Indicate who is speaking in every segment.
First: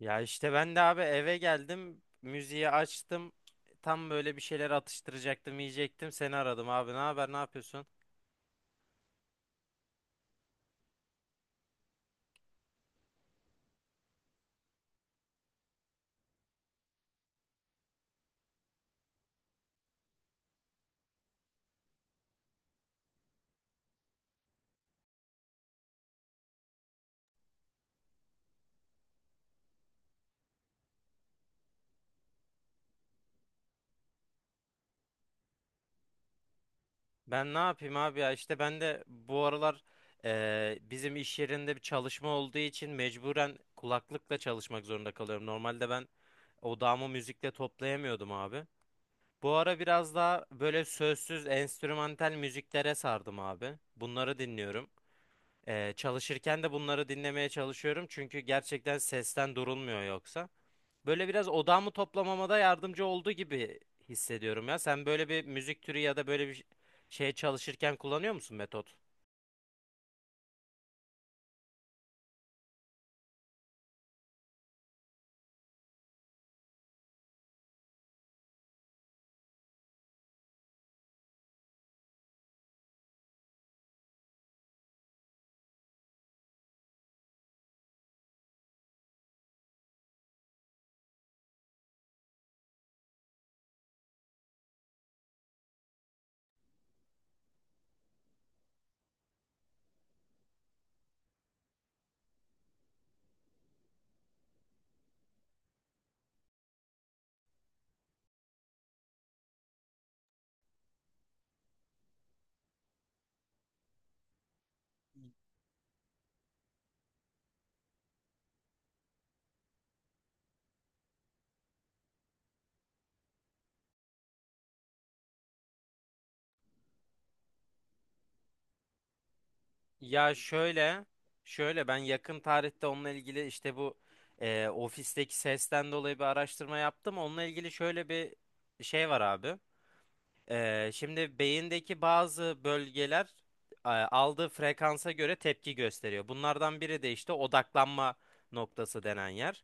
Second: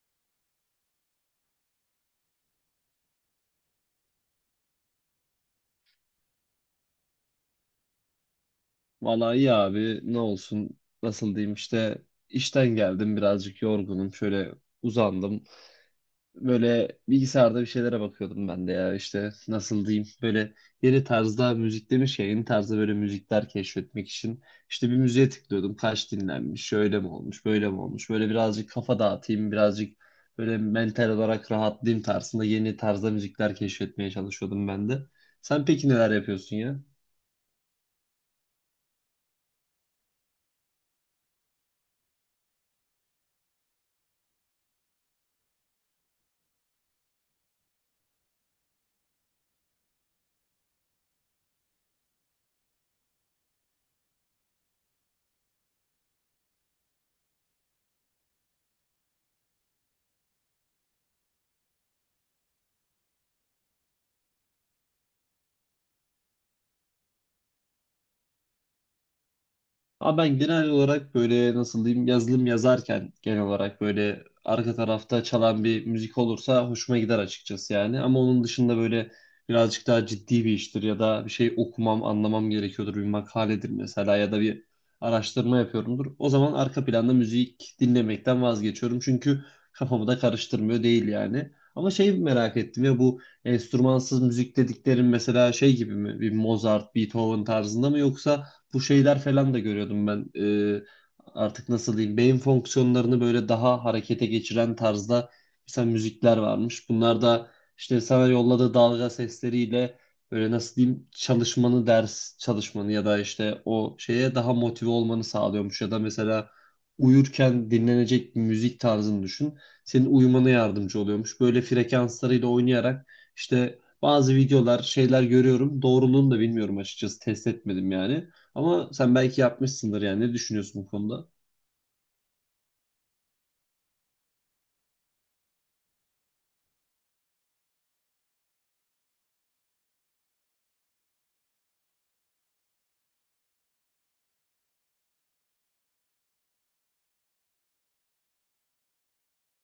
Speaker 1: Ya işte ben de abi eve geldim, müziği açtım. Tam böyle bir şeyler atıştıracaktım, yiyecektim. Seni aradım abi. Ne haber, ne yapıyorsun?
Speaker 2: Valla iyi abi, ne olsun, nasıl diyeyim işte işten geldim, birazcık yorgunum, şöyle uzandım, böyle bilgisayarda bir şeylere bakıyordum ben de. Ya işte nasıl diyeyim, böyle yeni tarzda müzik demiş ya, yeni tarzda böyle müzikler keşfetmek için işte bir müziğe tıklıyordum, kaç dinlenmiş, şöyle mi olmuş, böyle mi olmuş, böyle birazcık kafa dağıtayım birazcık, böyle mental olarak rahatlayayım tarzında yeni tarzda müzikler keşfetmeye çalışıyordum ben de. Sen peki neler yapıyorsun ya?
Speaker 1: Ben ne yapayım abi ya? İşte ben de bu aralar bizim iş yerinde bir çalışma olduğu için mecburen kulaklıkla çalışmak zorunda kalıyorum. Normalde ben odağımı müzikle toplayamıyordum abi. Bu ara biraz daha böyle sözsüz, enstrümantal müziklere sardım abi. Bunları dinliyorum. Çalışırken de bunları dinlemeye çalışıyorum çünkü gerçekten sesten durulmuyor yoksa. Böyle biraz odağımı toplamama da yardımcı olduğu gibi hissediyorum ya. Sen böyle bir müzik türü ya da böyle bir şey çalışırken kullanıyor musun, metot?
Speaker 2: Ama ben genel olarak böyle nasıl diyeyim yazılım yazarken genel olarak böyle arka tarafta çalan bir müzik olursa hoşuma gider açıkçası yani. Ama onun dışında böyle birazcık daha ciddi bir iştir ya da bir şey okumam, anlamam gerekiyordur. Bir makaledir mesela ya da bir araştırma yapıyorumdur. O zaman arka planda müzik dinlemekten vazgeçiyorum. Çünkü kafamı da karıştırmıyor değil yani. Ama şey merak ettim ya, bu enstrümansız müzik dediklerin mesela şey gibi mi? Bir Mozart, Beethoven tarzında mı, yoksa bu şeyler falan da görüyordum ben. Artık nasıl diyeyim beyin fonksiyonlarını böyle daha harekete geçiren tarzda mesela müzikler varmış. Bunlar da işte sana yolladığı dalga sesleriyle böyle nasıl diyeyim çalışmanı, ders çalışmanı ya da işte o şeye daha motive olmanı sağlıyormuş ya da mesela uyurken dinlenecek bir müzik tarzını düşün. Senin uyumana yardımcı oluyormuş. Böyle frekanslarıyla oynayarak işte bazı videolar, şeyler görüyorum. Doğruluğunu da bilmiyorum açıkçası. Test etmedim yani. Ama sen belki yapmışsındır yani. Ne
Speaker 1: Ya
Speaker 2: düşünüyorsun bu
Speaker 1: şöyle,
Speaker 2: konuda?
Speaker 1: şöyle ben yakın tarihte onunla ilgili işte bu ofisteki sesten dolayı bir araştırma yaptım. Onunla ilgili şöyle bir şey var abi. Şimdi beyindeki bazı bölgeler aldığı frekansa göre tepki gösteriyor. Bunlardan biri de işte odaklanma noktası denen yer.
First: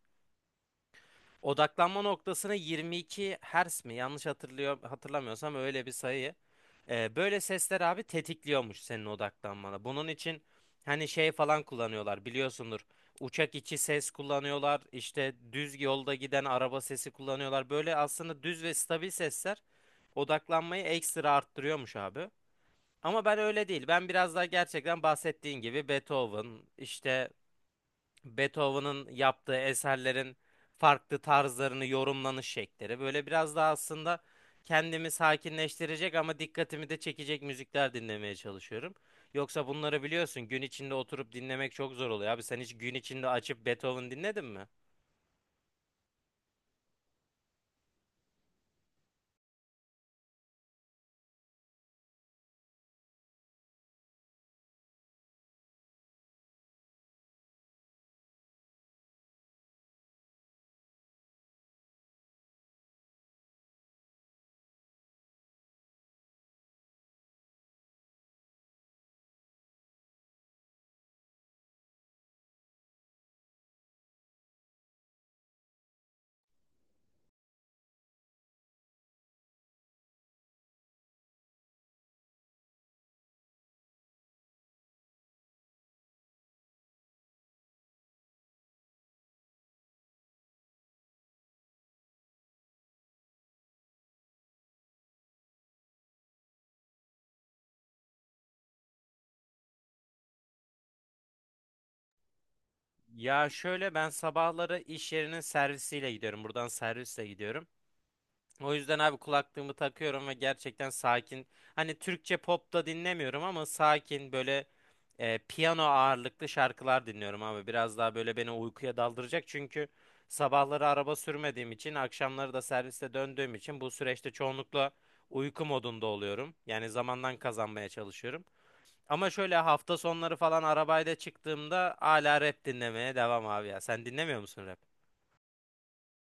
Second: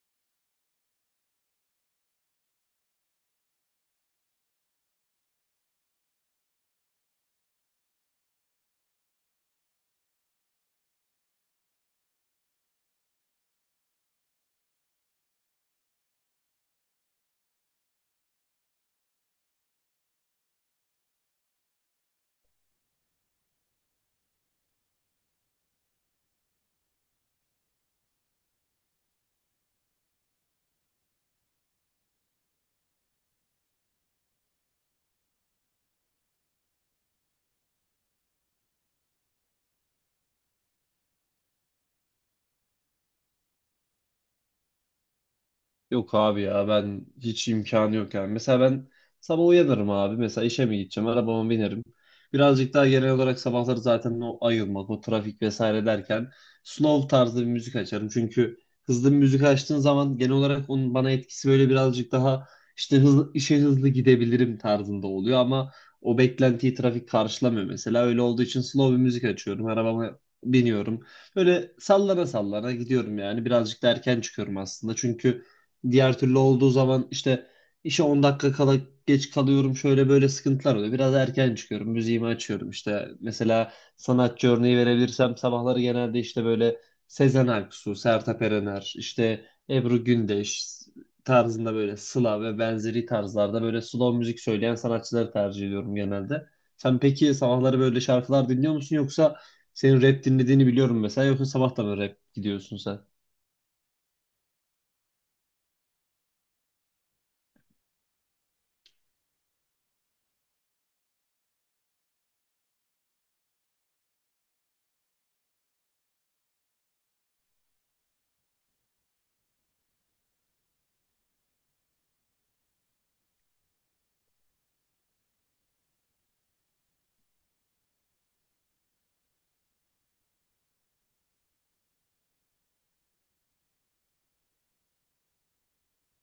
Speaker 1: Odaklanma noktasına 22 Hz mi? Yanlış hatırlıyor hatırlamıyorsam öyle bir sayı. Böyle sesler abi tetikliyormuş senin odaklanmana. Bunun için hani şey falan kullanıyorlar, biliyorsundur. Uçak içi ses kullanıyorlar. İşte düz yolda giden araba sesi kullanıyorlar. Böyle aslında düz ve stabil sesler odaklanmayı ekstra arttırıyormuş abi. Ama ben öyle değil. Ben biraz daha gerçekten bahsettiğin gibi Beethoven, işte Beethoven'ın yaptığı eserlerin farklı tarzlarını yorumlanış şekilleri. Böyle biraz daha aslında kendimi sakinleştirecek ama dikkatimi de çekecek müzikler dinlemeye çalışıyorum. Yoksa bunları biliyorsun, gün içinde oturup dinlemek çok zor oluyor. Abi sen hiç gün içinde açıp Beethoven dinledin mi?
Speaker 2: Yok abi ya, ben hiç imkanı yok yani. Mesela ben sabah uyanırım abi. Mesela işe mi gideceğim? Arabama binerim. Birazcık daha genel olarak sabahları zaten o ayılmak, o trafik vesaire derken slow tarzda bir müzik açarım. Çünkü hızlı bir müzik açtığın zaman genel olarak onun bana etkisi böyle birazcık daha işte hızlı, işe hızlı gidebilirim tarzında oluyor, ama o beklentiyi trafik karşılamıyor mesela. Öyle olduğu için slow bir müzik açıyorum. Arabama biniyorum. Böyle sallana sallana gidiyorum yani. Birazcık da erken çıkıyorum aslında. Çünkü diğer türlü olduğu zaman işte işe 10 dakika kala geç kalıyorum, şöyle böyle sıkıntılar oluyor. Biraz erken çıkıyorum, müziğimi açıyorum. İşte mesela sanatçı örneği verebilirsem, sabahları genelde işte böyle Sezen Aksu, Sertab Erener, işte Ebru Gündeş tarzında, böyle Sıla ve benzeri tarzlarda, böyle slow müzik söyleyen sanatçıları tercih ediyorum genelde. Sen peki sabahları böyle şarkılar dinliyor musun, yoksa senin rap dinlediğini biliyorum mesela, yoksa sabah da mı rap gidiyorsun sen?
Speaker 1: Ya şöyle, ben sabahları iş yerinin servisiyle gidiyorum. Buradan servisle gidiyorum. O yüzden abi kulaklığımı takıyorum ve gerçekten sakin. Hani Türkçe pop da dinlemiyorum ama sakin böyle piyano ağırlıklı şarkılar dinliyorum abi. Biraz daha böyle beni uykuya daldıracak çünkü sabahları araba sürmediğim için, akşamları da serviste döndüğüm için bu süreçte çoğunlukla uyku modunda oluyorum. Yani zamandan kazanmaya çalışıyorum. Ama şöyle hafta sonları falan arabayla çıktığımda hala rap dinlemeye devam abi ya. Sen dinlemiyor musun rap?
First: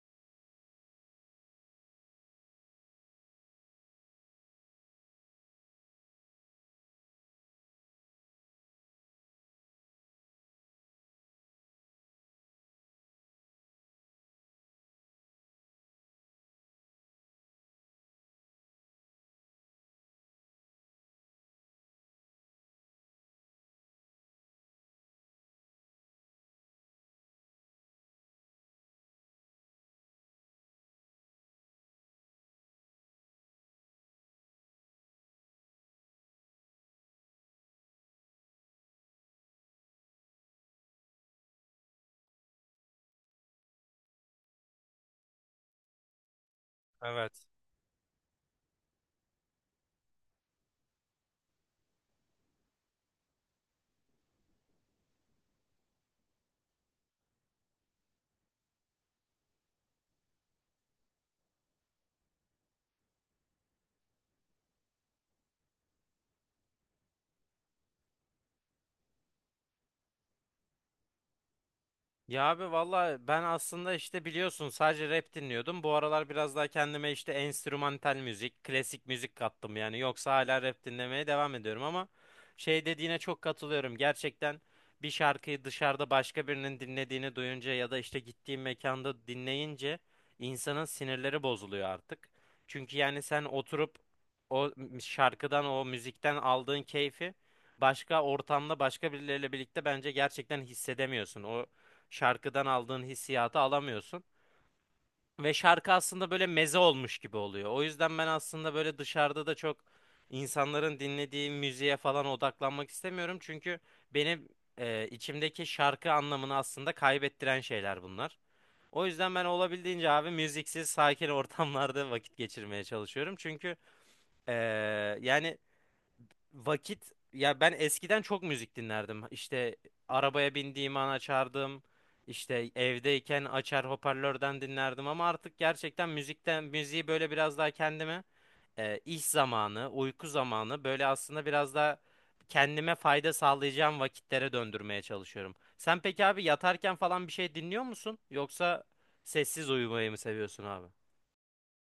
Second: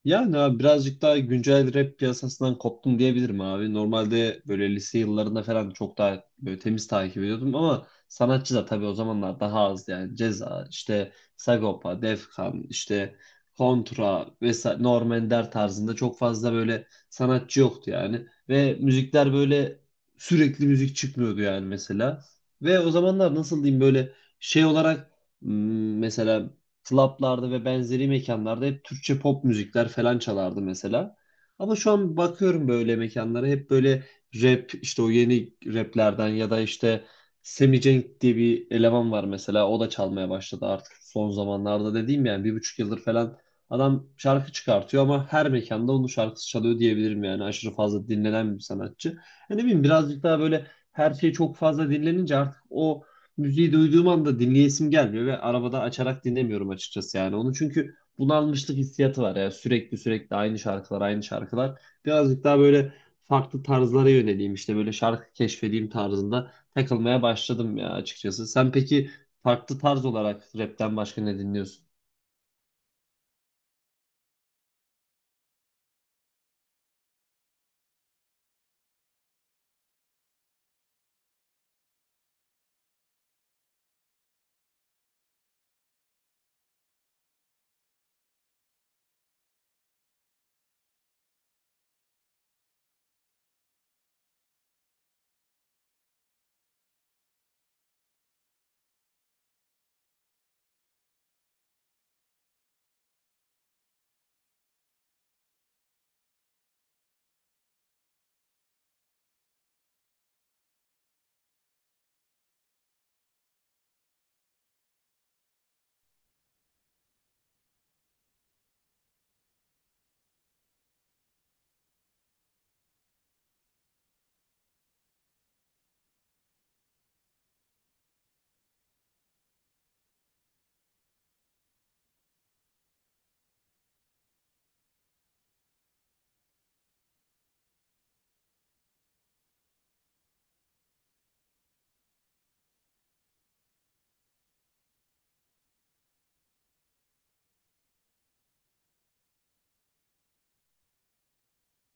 Speaker 2: Yani abi, birazcık daha güncel rap piyasasından koptum diyebilirim abi. Normalde böyle lise yıllarında falan çok daha böyle temiz takip ediyordum, ama sanatçı da tabii o zamanlar daha az yani. Ceza, işte Sagopa, Defkan, işte Kontra vesaire Norm Ender tarzında çok fazla böyle sanatçı yoktu yani. Ve müzikler böyle sürekli müzik çıkmıyordu yani mesela. Ve o zamanlar nasıl diyeyim böyle şey olarak mesela klaplarda ve benzeri mekanlarda hep Türkçe pop müzikler falan çalardı mesela. Ama şu an bakıyorum böyle mekanlara hep böyle rap, işte o yeni raplerden ya da işte Semi Cenk diye bir eleman var mesela, o da çalmaya başladı artık son zamanlarda, dediğim yani 1,5 yıldır falan adam şarkı çıkartıyor ama her mekanda onun şarkısı çalıyor diyebilirim yani,
Speaker 1: Evet.
Speaker 2: aşırı fazla dinlenen bir sanatçı. E ne bileyim, birazcık daha böyle her şey çok fazla dinlenince artık o müziği duyduğum anda dinleyesim gelmiyor ve arabada açarak dinlemiyorum açıkçası yani onu, çünkü bunalmışlık hissiyatı var ya, sürekli sürekli aynı şarkılar aynı şarkılar, birazcık daha böyle farklı tarzlara yöneleyim, işte böyle şarkı keşfedeyim tarzında takılmaya başladım ya açıkçası. Sen peki farklı tarz olarak rapten başka ne dinliyorsun?
Speaker 1: Ya abi valla ben aslında işte biliyorsun sadece rap dinliyordum. Bu aralar biraz daha kendime işte enstrümantal müzik, klasik müzik kattım yani. Yoksa hala rap dinlemeye devam ediyorum ama şey dediğine çok katılıyorum. Gerçekten bir şarkıyı dışarıda başka birinin dinlediğini duyunca ya da işte gittiğim mekanda dinleyince insanın sinirleri bozuluyor artık. Çünkü yani sen oturup o şarkıdan, o müzikten aldığın keyfi başka ortamda başka birileriyle birlikte bence gerçekten hissedemiyorsun. O şarkıdan aldığın hissiyatı alamıyorsun. Ve şarkı aslında böyle meze olmuş gibi oluyor. O yüzden ben aslında böyle dışarıda da çok insanların dinlediği müziğe falan odaklanmak istemiyorum. Çünkü benim içimdeki şarkı anlamını aslında kaybettiren şeyler bunlar. O yüzden ben olabildiğince abi müziksiz, sakin ortamlarda vakit geçirmeye çalışıyorum. Çünkü e, yani vakit, ya ben eskiden çok müzik dinlerdim. İşte arabaya bindiğim an açardım. İşte evdeyken açar hoparlörden dinlerdim ama artık gerçekten müzikten müziği böyle biraz daha kendime iş zamanı, uyku zamanı böyle aslında biraz daha kendime fayda sağlayacağım vakitlere döndürmeye çalışıyorum. Sen peki abi yatarken falan bir şey dinliyor musun? Yoksa sessiz uyumayı mı seviyorsun abi?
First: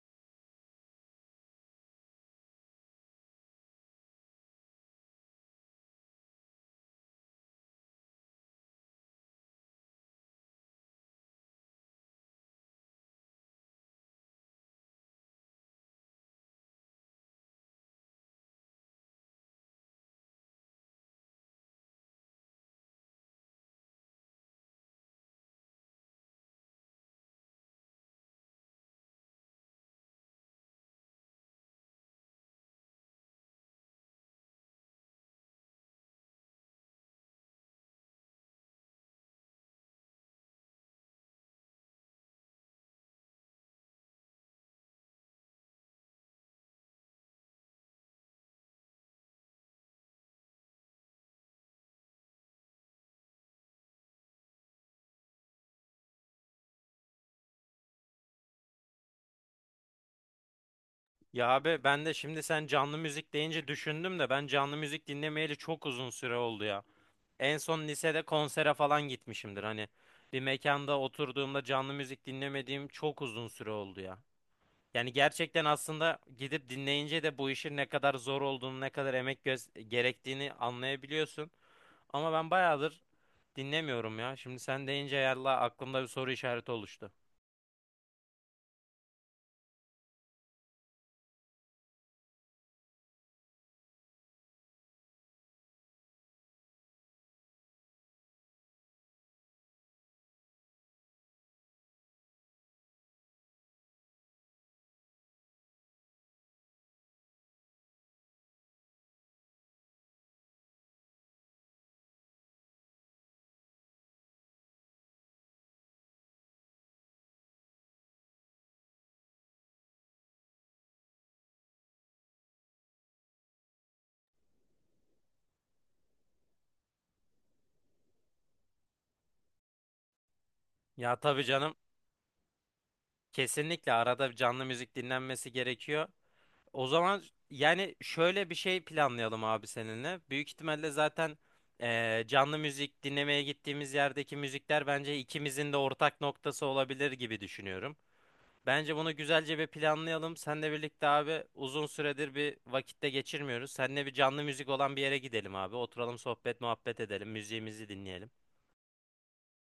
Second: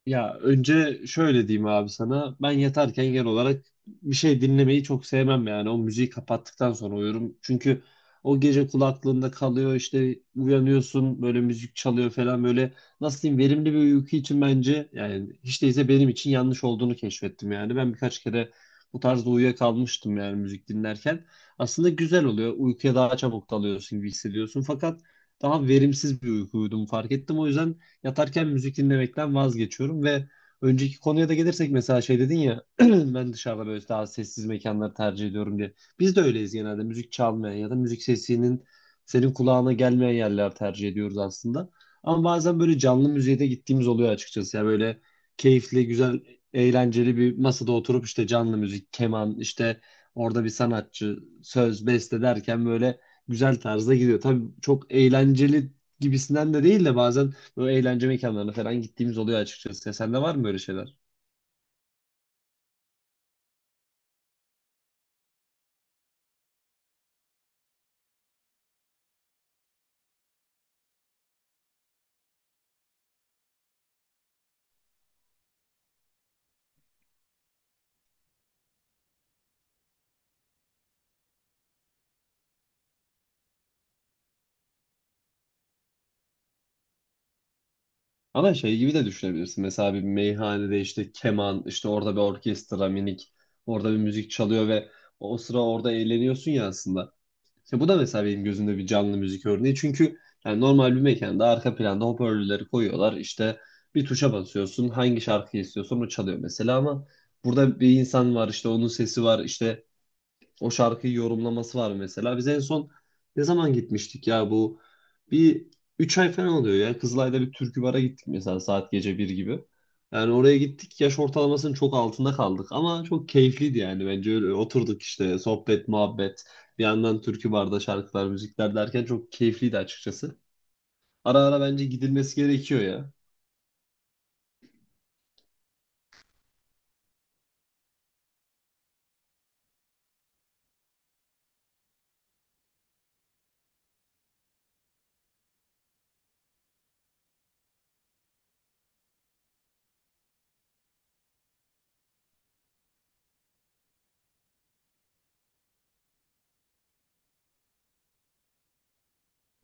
Speaker 2: Ya önce şöyle diyeyim abi sana. Ben yatarken genel olarak bir şey dinlemeyi çok sevmem yani. O müziği kapattıktan sonra uyurum. Çünkü o gece kulaklığında kalıyor işte, uyanıyorsun böyle, müzik çalıyor falan böyle. Nasıl diyeyim, verimli bir uyku için bence yani, hiç değilse benim için yanlış olduğunu keşfettim yani. Ben birkaç kere bu tarzda uyuyakalmıştım yani müzik dinlerken. Aslında güzel oluyor. Uykuya daha çabuk dalıyorsun gibi hissediyorsun. Fakat daha verimsiz bir uykuydum, fark ettim. O yüzden yatarken müzik dinlemekten vazgeçiyorum. Ve önceki konuya da gelirsek, mesela şey dedin ya ben dışarıda böyle daha sessiz mekanları tercih ediyorum diye. Biz de öyleyiz, genelde müzik çalmayan ya da müzik sesinin senin kulağına gelmeyen yerler tercih ediyoruz aslında. Ama bazen böyle canlı müziğe de gittiğimiz oluyor açıkçası. Ya böyle keyifli, güzel, eğlenceli bir masada oturup işte canlı müzik, keman, işte orada bir sanatçı, söz, beste derken böyle güzel tarzda gidiyor. Tabii çok eğlenceli gibisinden de değil de bazen böyle eğlence mekanlarına falan gittiğimiz oluyor açıkçası. Ya sende var mı böyle şeyler?
Speaker 1: Ya abi ben de şimdi sen canlı müzik deyince düşündüm de ben canlı müzik dinlemeyeli çok uzun süre oldu ya. En son lisede konsere falan gitmişimdir, hani bir mekanda oturduğumda canlı müzik dinlemediğim çok uzun süre oldu ya. Yani gerçekten aslında gidip dinleyince de bu işin ne kadar zor olduğunu, ne kadar emek gerektiğini anlayabiliyorsun. Ama ben bayağıdır dinlemiyorum ya. Şimdi sen deyince yallah aklımda bir soru işareti oluştu.
Speaker 2: Ama şey gibi de düşünebilirsin. Mesela bir meyhanede işte keman, işte orada bir orkestra minik, orada bir müzik çalıyor ve o sıra orada eğleniyorsun ya aslında. İşte bu da mesela benim gözümde bir canlı müzik örneği. Çünkü yani normal bir mekanda arka planda hoparlörleri koyuyorlar. İşte bir tuşa basıyorsun, hangi şarkıyı istiyorsan o çalıyor mesela, ama burada bir insan var işte, onun sesi var işte, o şarkıyı yorumlaması var mesela. Biz en son ne zaman gitmiştik ya bu? Bir 3 ay falan oluyor ya. Kızılay'da bir türkü bara gittik mesela, saat gece bir gibi. Yani oraya gittik, yaş ortalamasının çok altında kaldık ama çok keyifliydi yani bence, öyle oturduk işte sohbet muhabbet, bir yandan türkü barda şarkılar müzikler derken çok keyifliydi açıkçası.
Speaker 1: Ya
Speaker 2: Ara
Speaker 1: tabii
Speaker 2: ara
Speaker 1: canım,
Speaker 2: bence gidilmesi gerekiyor ya.
Speaker 1: kesinlikle arada bir canlı müzik dinlenmesi gerekiyor. O zaman yani şöyle bir şey planlayalım abi seninle. Büyük ihtimalle zaten canlı müzik dinlemeye gittiğimiz yerdeki müzikler bence ikimizin de ortak noktası olabilir gibi düşünüyorum. Bence bunu güzelce bir planlayalım. Seninle birlikte abi uzun süredir bir vakitte geçirmiyoruz. Seninle bir canlı müzik olan bir yere gidelim abi. Oturalım sohbet muhabbet edelim. Müziğimizi dinleyelim.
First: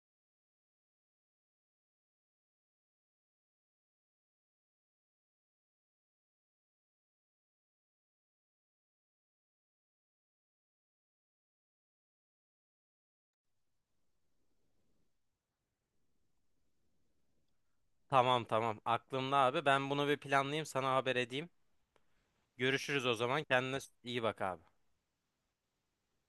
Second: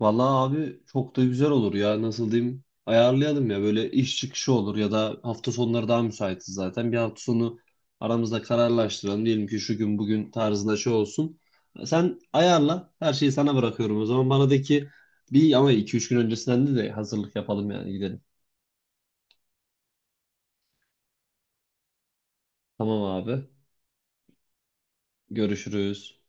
Speaker 2: Vallahi abi, çok da güzel olur ya, nasıl diyeyim, ayarlayalım ya böyle, iş çıkışı olur ya da hafta sonları daha müsaitiz zaten, bir hafta sonu aramızda kararlaştıralım, diyelim ki şu gün bugün tarzında şey olsun, sen ayarla her şeyi, sana bırakıyorum o zaman, bana de ki bir, ama iki üç gün öncesinden de hazırlık yapalım yani, gidelim.
Speaker 1: Tamam, tamam, aklımda abi. Ben bunu bir planlayayım, sana haber edeyim.
Speaker 2: Tamam
Speaker 1: Görüşürüz o zaman.
Speaker 2: abi,
Speaker 1: Kendine iyi bak abi.
Speaker 2: görüşürüz.